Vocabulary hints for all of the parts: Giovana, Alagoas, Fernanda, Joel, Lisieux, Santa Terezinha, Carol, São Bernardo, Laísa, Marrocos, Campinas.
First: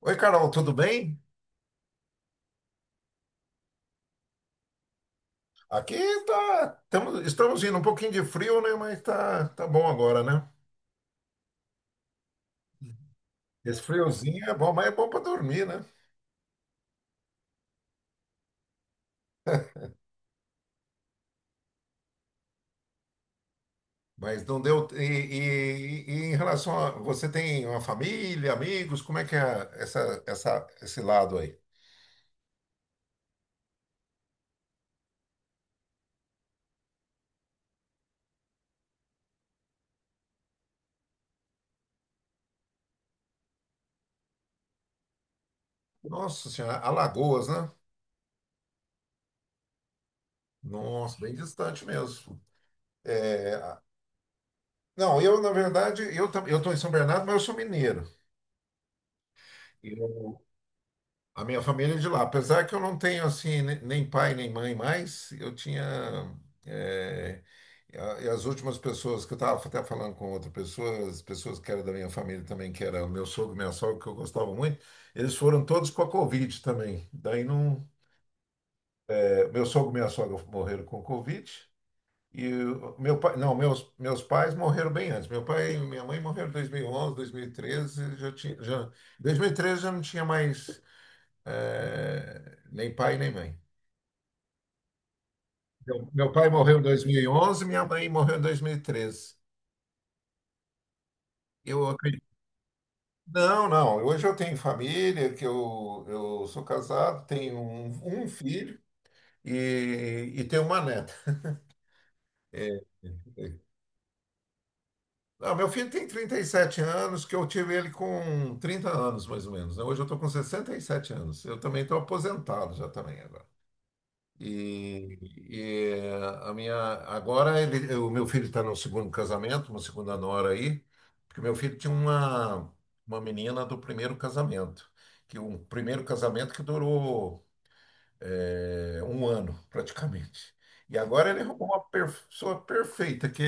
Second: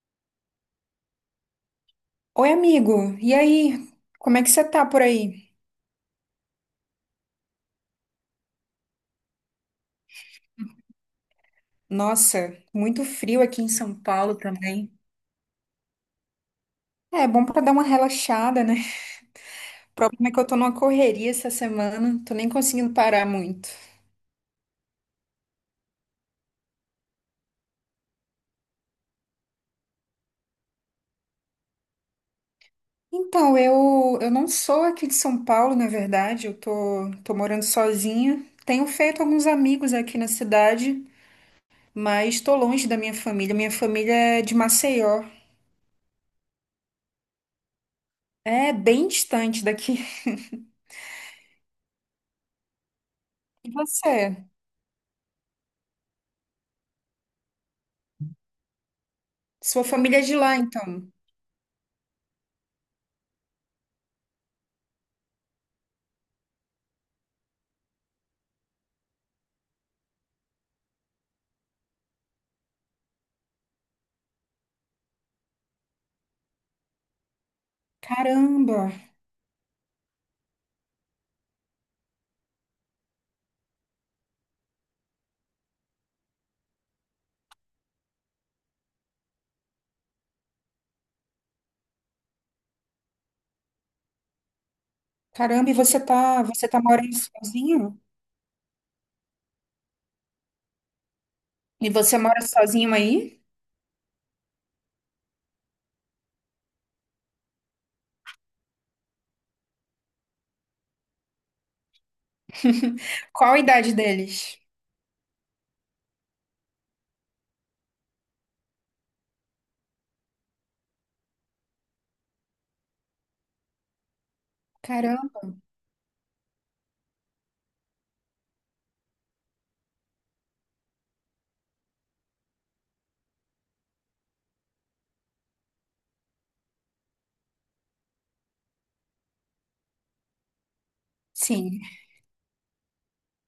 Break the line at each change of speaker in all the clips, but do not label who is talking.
Oi, Carol, tudo bem?
Oi, amigo. E aí? Como é que você tá por aí?
Aqui tá, estamos indo um pouquinho de frio, né? Mas tá bom agora, né?
Nossa, muito frio aqui em
Esse
São Paulo
friozinho é bom, mas é
também.
bom para dormir, né?
É bom pra dar uma relaxada, né? O problema é que eu tô numa correria essa semana, tô nem conseguindo parar muito.
Mas não deu. E em relação a você tem uma família, amigos, como é que é esse lado aí?
Então, eu não sou aqui de São Paulo, na verdade, tô morando sozinha. Tenho feito alguns amigos aqui na cidade, mas tô longe da minha família. Minha família é de Maceió.
Nossa Senhora, Alagoas, né?
É bem distante daqui.
Nossa, bem distante mesmo.
E
É,
você?
não, eu na verdade eu estou em São Bernardo, mas eu sou mineiro.
Sua família é de lá, então?
A minha família é de lá. Apesar que eu não tenho assim nem pai nem mãe mais, eu tinha. eh, e as últimas pessoas que eu estava até falando com outra pessoa, as pessoas que eram da minha família também, que era o meu sogro, minha sogra, que eu gostava muito, eles foram todos com a Covid também. Daí não.
Caramba!
Meu sogro e minha sogra morreram com Covid. E o meu pai, não, meus pais morreram bem antes. Meu pai e minha mãe morreram em 2011, 2013, já tinha, já, 2013 já não tinha mais é, nem pai, nem mãe.
Caramba,
Meu pai
você
morreu
tá
em dois
morando
mil e onze minha
sozinho?
mãe morreu em 2013. Eu
E você
acredito.
mora sozinho aí?
Não, não. Hoje eu tenho família, que eu sou casado, tenho um filho e tenho uma neta.
Qual a idade deles?
Não, meu filho tem 37 anos, que eu tive ele com 30 anos, mais ou menos, né? Hoje eu estou com 67 anos. Eu também estou aposentado já também agora. E,
Caramba,
e a minha agora ele, o meu filho está no segundo casamento, uma segunda nora aí, porque meu filho tinha uma menina do primeiro casamento, que um primeiro casamento que durou é, um ano praticamente. E agora ele arrumou uma
sim.
pessoa perfeita, que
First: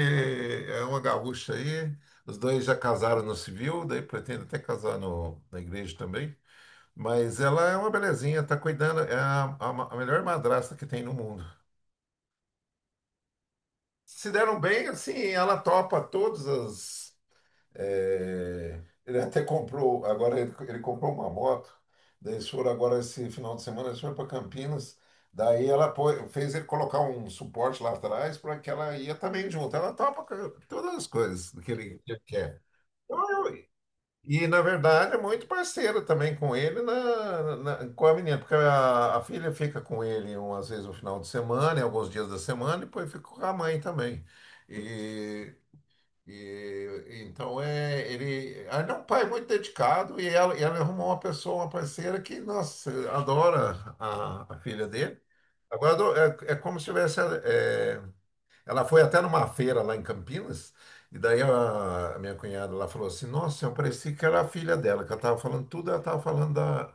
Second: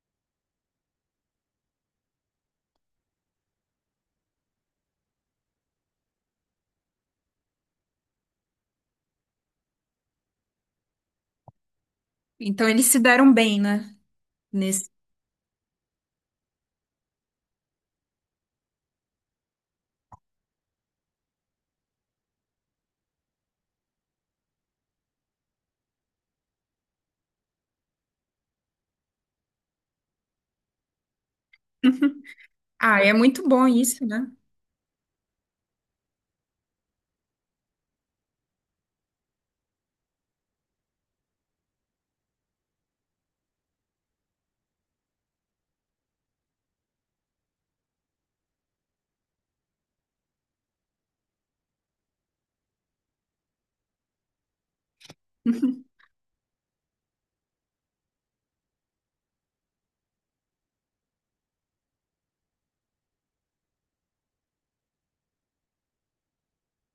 é uma gaúcha aí. Os dois já casaram no civil, daí pretende até casar no, na igreja também. Mas ela é uma belezinha, tá cuidando, é a melhor madrasta que tem no mundo.
Então eles se deram bem, né?
Se deram bem,
Nesse...
assim, ela topa todas as. É, ele até comprou, agora ele comprou uma moto, daí eles foram agora esse final de semana, eles foram para Campinas, daí ela fez ele colocar um suporte lá atrás para que ela ia também junto. Ela topa todas as coisas que ele quer.
Ah, é muito
Então,
bom isso, né?
e, na verdade, é muito parceiro também com ele, com a menina, porque a filha fica com ele umas vezes no final de semana, em alguns dias da semana, e depois fica com a mãe também. E, então, é, ele, ah, ele é um pai muito dedicado e ela arrumou uma pessoa, uma parceira que, nossa, adora a filha dele. Agora, é como se tivesse. Ela foi até numa feira lá em Campinas, e daí a minha cunhada lá falou assim: Nossa, eu parecia que era a filha dela, que ela estava falando tudo, ela estava falando da,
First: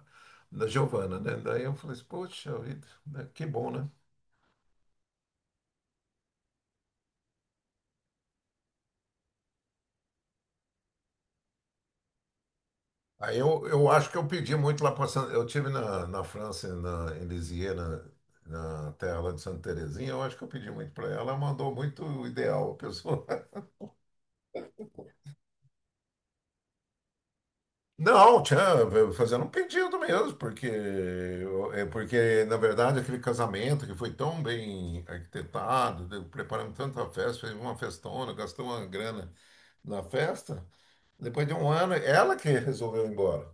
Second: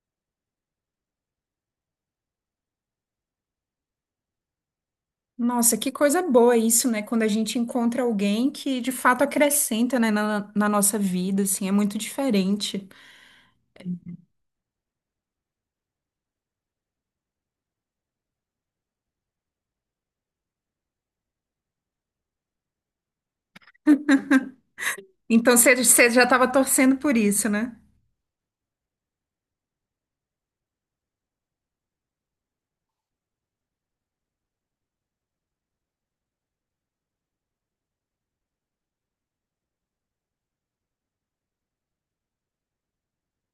da Giovana, né? Daí eu falei assim: Poxa vida, né? Que bom, né?
Nossa, que coisa boa isso, né? Quando a gente encontra alguém que de fato acrescenta, né, na nossa vida, assim, é muito diferente.
Aí eu acho que eu pedi muito lá para Santa. Eu tive na França, em Lisieux, na terra lá de Santa Terezinha, eu acho que eu pedi muito para ela, ela mandou muito o ideal, a pessoa.
Então você já estava torcendo por isso, né?
Não, tinha fazendo um pedido mesmo, porque é porque na verdade aquele casamento que foi tão bem arquitetado, preparamos tanta festa, fez uma festona, gastou uma grana na festa. Depois de um ano, ela que resolveu ir embora.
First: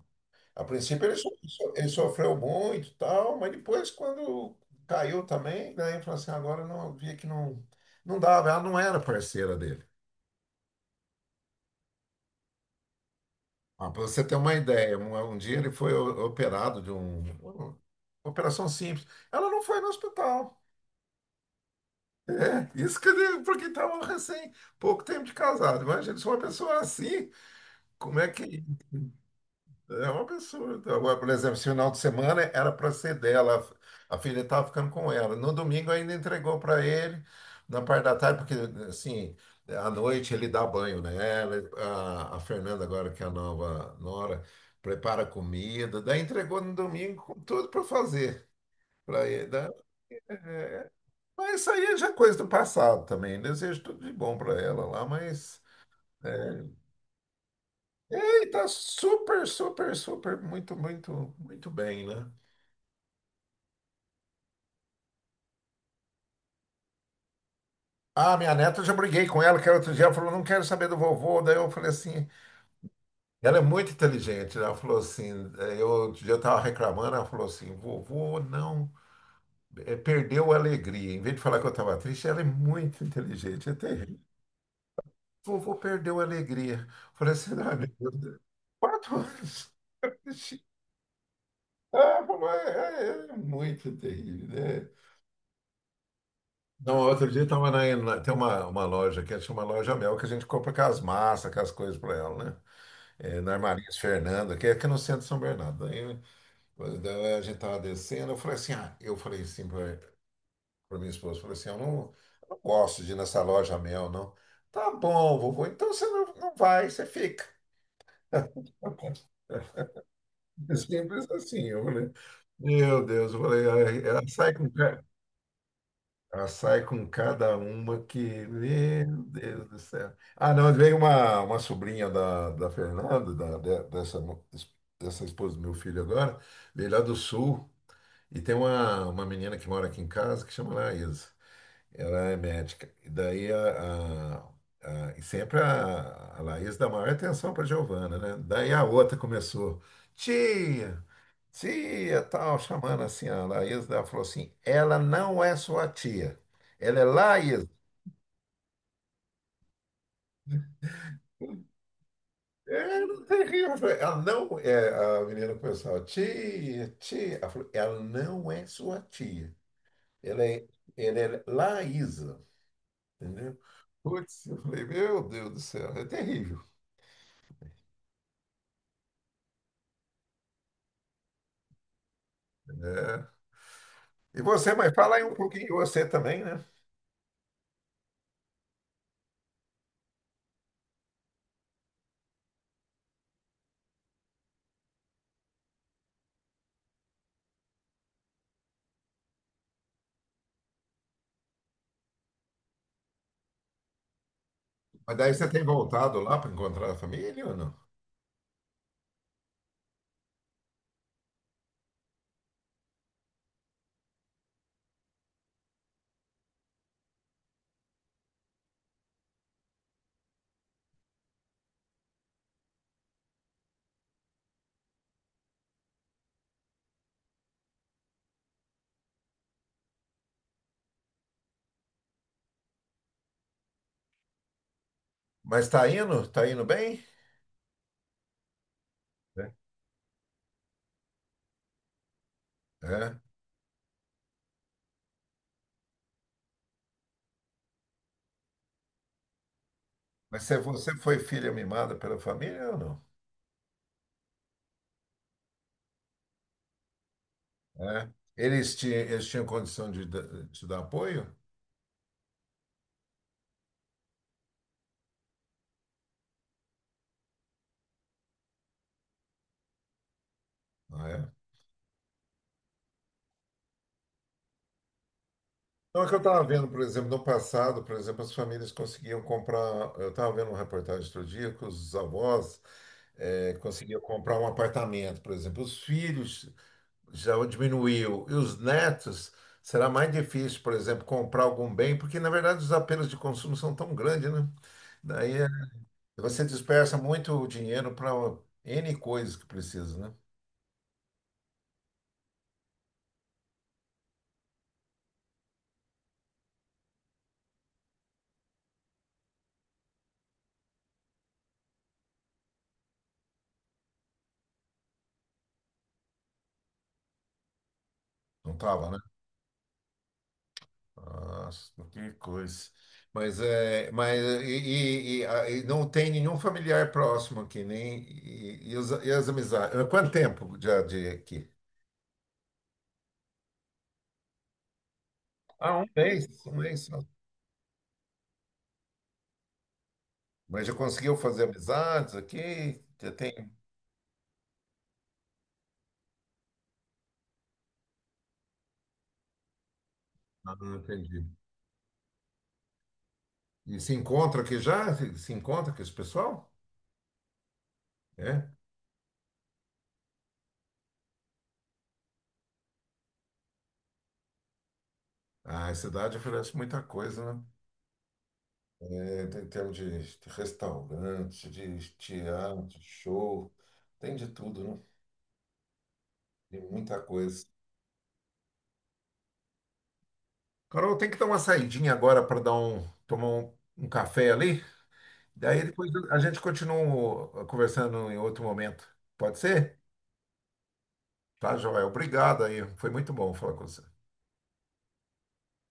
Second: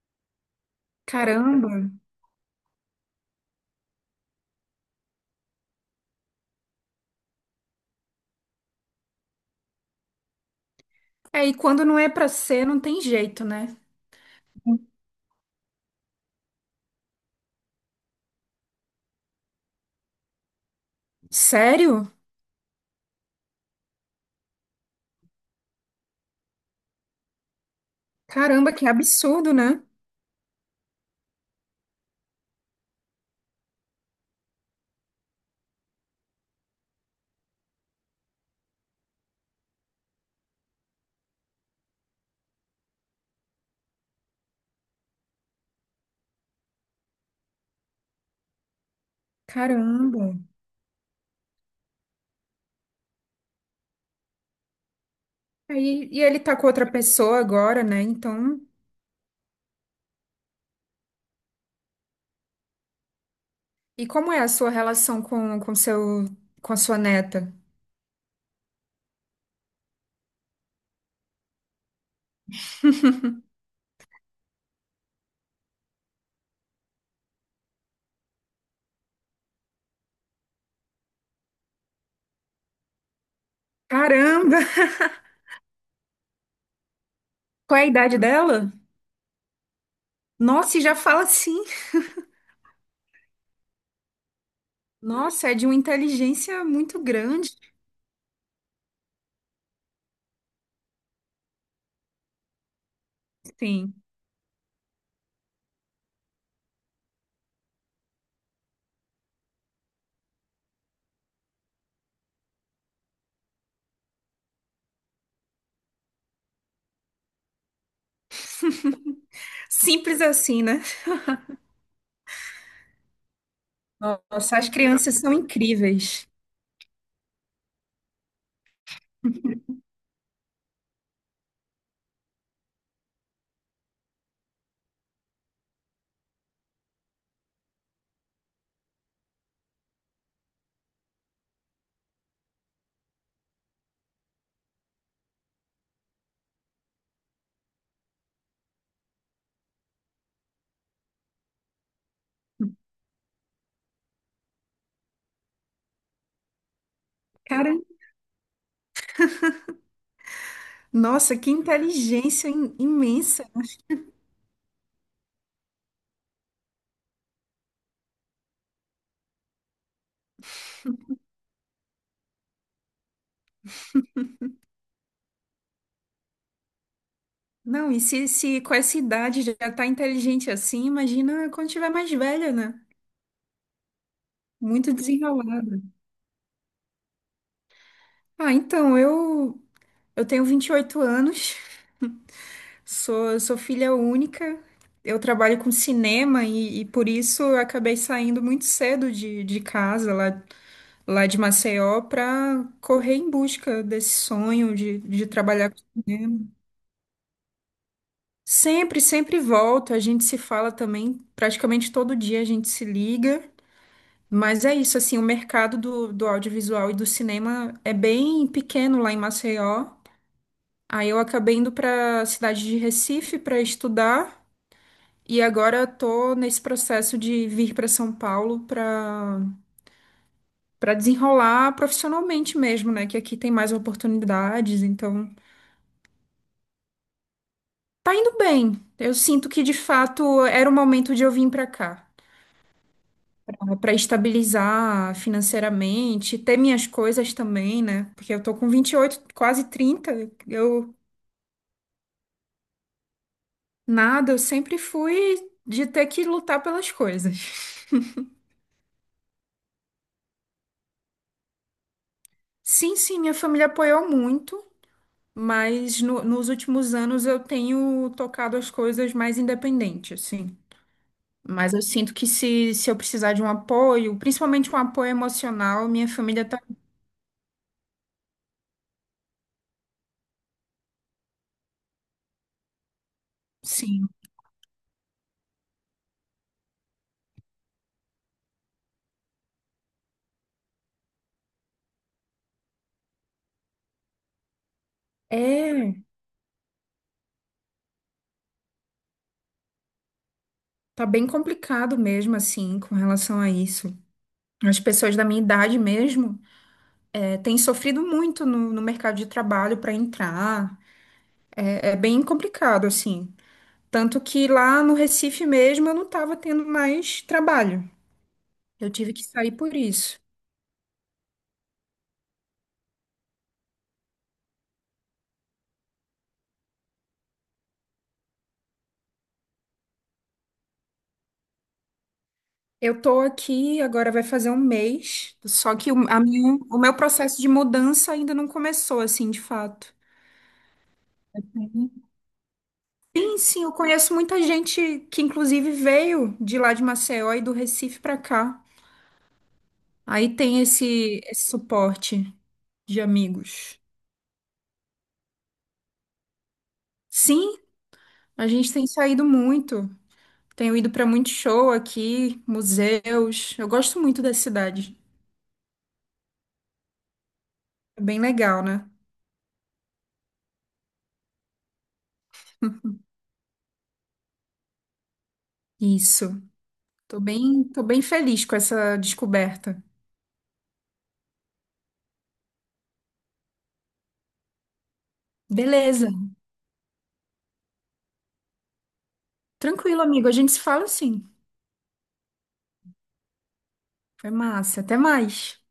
A princípio ele,
Caramba.
ele sofreu muito, e tal, mas depois quando caiu também, daí ele falou assim, agora eu não via que não não dava, ela não era parceira dele.
É, e quando não é pra ser, não tem jeito, né?
Ah, para você ter uma ideia, um dia ele foi operado de uma operação simples. Ela não foi no hospital.
Sério?
É, isso que ele, porque estava recém, pouco tempo de casado. Imagina, se uma pessoa assim, como é que
Caramba, que absurdo, né?
É um absurdo. Agora, por exemplo, esse final de semana era para ser dela, a filha estava ficando com ela. No domingo ainda entregou para ele, na parte da tarde, porque assim, à noite ele dá banho nela, a Fernanda agora, que é a nova nora, prepara comida, daí entregou no domingo com tudo para fazer para ele, né?
Caramba.
Mas isso aí já é coisa do passado também. Desejo tudo de bom para ela lá, mas
Aí, e ele tá
é,
com outra pessoa agora, né?
ele
Então,
tá super, super, super, muito, muito, muito bem, né?
e como é a sua relação com a sua neta?
Ah, minha neta, eu já briguei com ela, que era outro dia, ela falou, não quero saber do vovô. Daí eu falei assim, ela é muito inteligente, né? Ela falou assim, outro dia eu estava reclamando, ela falou assim, vovô não, perdeu a alegria. Em vez de falar que eu estava triste, ela é muito inteligente. Até
Caramba!
vovô perdeu a alegria. Eu falei assim, ah,
Qual é a
meu
idade
Deus,
dela?
4 anos.
Nossa, e já fala assim.
Ah, falou, é, é, é muito terrível, né?
Nossa, é de uma inteligência
Não,
muito
outro dia
grande.
tava tem uma loja que é uma loja Mel que a gente compra aquelas massas, aquelas coisas para ela, né? É, na
Sim.
Armarias Fernando, que é aqui no centro de São Bernardo. Daí, daí a gente estava descendo, eu falei assim, ah, eu falei assim para minha esposa, eu falei assim, eu não gosto de ir nessa loja Mel, não. Tá bom, vovô, então você não, não vai, você fica.
Simples assim, né?
Simples assim, eu falei, meu Deus, eu falei: "Ai, ela sai
Nossa,
com,
as crianças são incríveis.
ela sai com cada uma que, meu Deus do céu." Ah, não, veio uma sobrinha da Fernanda, da, de- dessa, mo- dessa esposa do meu filho agora, veio lá do sul, e tem uma menina que mora aqui em casa que chama Laísa. Ela é médica. E daí e sempre a Laís dá maior atenção para Giovana, né? Daí a outra começou. Tia! Tia, tal, chamando assim, a Laís, ela falou assim, ela não é sua tia, ela é Laís.
Cara, nossa, que inteligência
É, não tem
imensa.
rio, eu falei, ela não é, a menina começou, tia, tia, ela falou, ela não é sua tia, ela é, ela é Laísa, entendeu? Putz, eu falei, meu Deus do céu, é terrível.
Não, e se com essa idade já tá inteligente assim, imagina quando tiver mais velha, né?
É. E você, mas
Muito
fala aí um pouquinho de
desenrolada.
você também, né?
Ah, então, eu tenho 28 anos, sou filha única, eu trabalho com cinema e por isso eu acabei saindo muito cedo de casa, lá de Maceió, para correr em busca desse sonho
Mas
de
daí você tem
trabalhar com
voltado lá para
cinema.
encontrar a família ou não?
Sempre, sempre volto, a gente se fala também, praticamente todo dia a gente se liga, mas é isso, assim, o mercado do audiovisual e do cinema é bem pequeno lá em Maceió. Aí eu acabei indo para a cidade de Recife para estudar e agora estou nesse processo de vir para São Paulo para desenrolar profissionalmente mesmo, né? Que aqui tem mais oportunidades, então
Mas tá indo bem?
tá indo bem. Eu
É.
sinto que de fato era o momento de eu vir para cá.
É.
Para estabilizar financeiramente, ter minhas coisas também, né? Porque eu tô com 28, quase 30.
Mas se você
Eu
foi filha mimada pela família ou não?
nada, eu sempre fui de ter que lutar pelas coisas.
É. Eles tinham condição de te dar apoio?
Sim, sim, minha família apoiou muito, mas nos últimos anos eu tenho tocado as coisas mais independente, assim.
Não é?
Mas eu sinto que se eu precisar de um apoio, principalmente um apoio emocional,
Então,
minha
é que eu estava
família tá,
vendo, por exemplo, no passado, por exemplo, as famílias conseguiam comprar. Eu estava vendo uma reportagem outro dia que os avós conseguiam
sim.
comprar um apartamento, por exemplo. Os filhos já diminuiu. E os netos, será mais difícil, por exemplo, comprar algum bem, porque, na verdade, os apelos de consumo são tão grandes, né? Daí
É,
você dispersa muito dinheiro para N coisas que precisa, né?
tá bem complicado mesmo, assim, com relação a isso. As pessoas da minha idade mesmo, é, têm sofrido muito no, no mercado de trabalho para entrar. É, é bem complicado, assim. Tanto que lá no Recife mesmo eu não estava tendo mais trabalho.
Não tava,
Eu
né?
tive que sair por isso.
Nossa, que coisa. Mas é, mas e, não tem nenhum familiar próximo aqui, nem e as amizades. Há quanto tempo já de aqui?
Eu tô aqui, agora vai fazer um mês, só
Ah,
que
um
o
mês
meu
só.
processo de mudança ainda não começou, assim, de fato.
Mas já conseguiu fazer amizades aqui? Já
Sim,
tem?
sim, eu conheço muita gente que, inclusive, veio de lá de Maceió e do Recife pra cá. Aí
Ah,
tem
entendi.
esse suporte de
E
amigos.
se encontra aqui já? Se encontra com esse pessoal?
Sim, a
É?
gente tem saído muito. Tenho ido pra muito show aqui, museus. Eu gosto muito da cidade.
Ah, a cidade oferece muita coisa, né?
É bem legal, né?
Em termos de restaurante, de teatro, de show, tem de tudo, né?
Isso.
Tem muita coisa.
Tô bem feliz com essa descoberta.
Carol, tem que dar uma saidinha agora para dar um, tomar um, um café ali. Daí depois
Beleza.
a gente continua conversando em outro momento. Pode ser?
Tranquilo, amigo. A gente se fala sim.
Tá, Joel. Obrigado aí. Foi muito bom falar com você.
Foi massa. Até mais.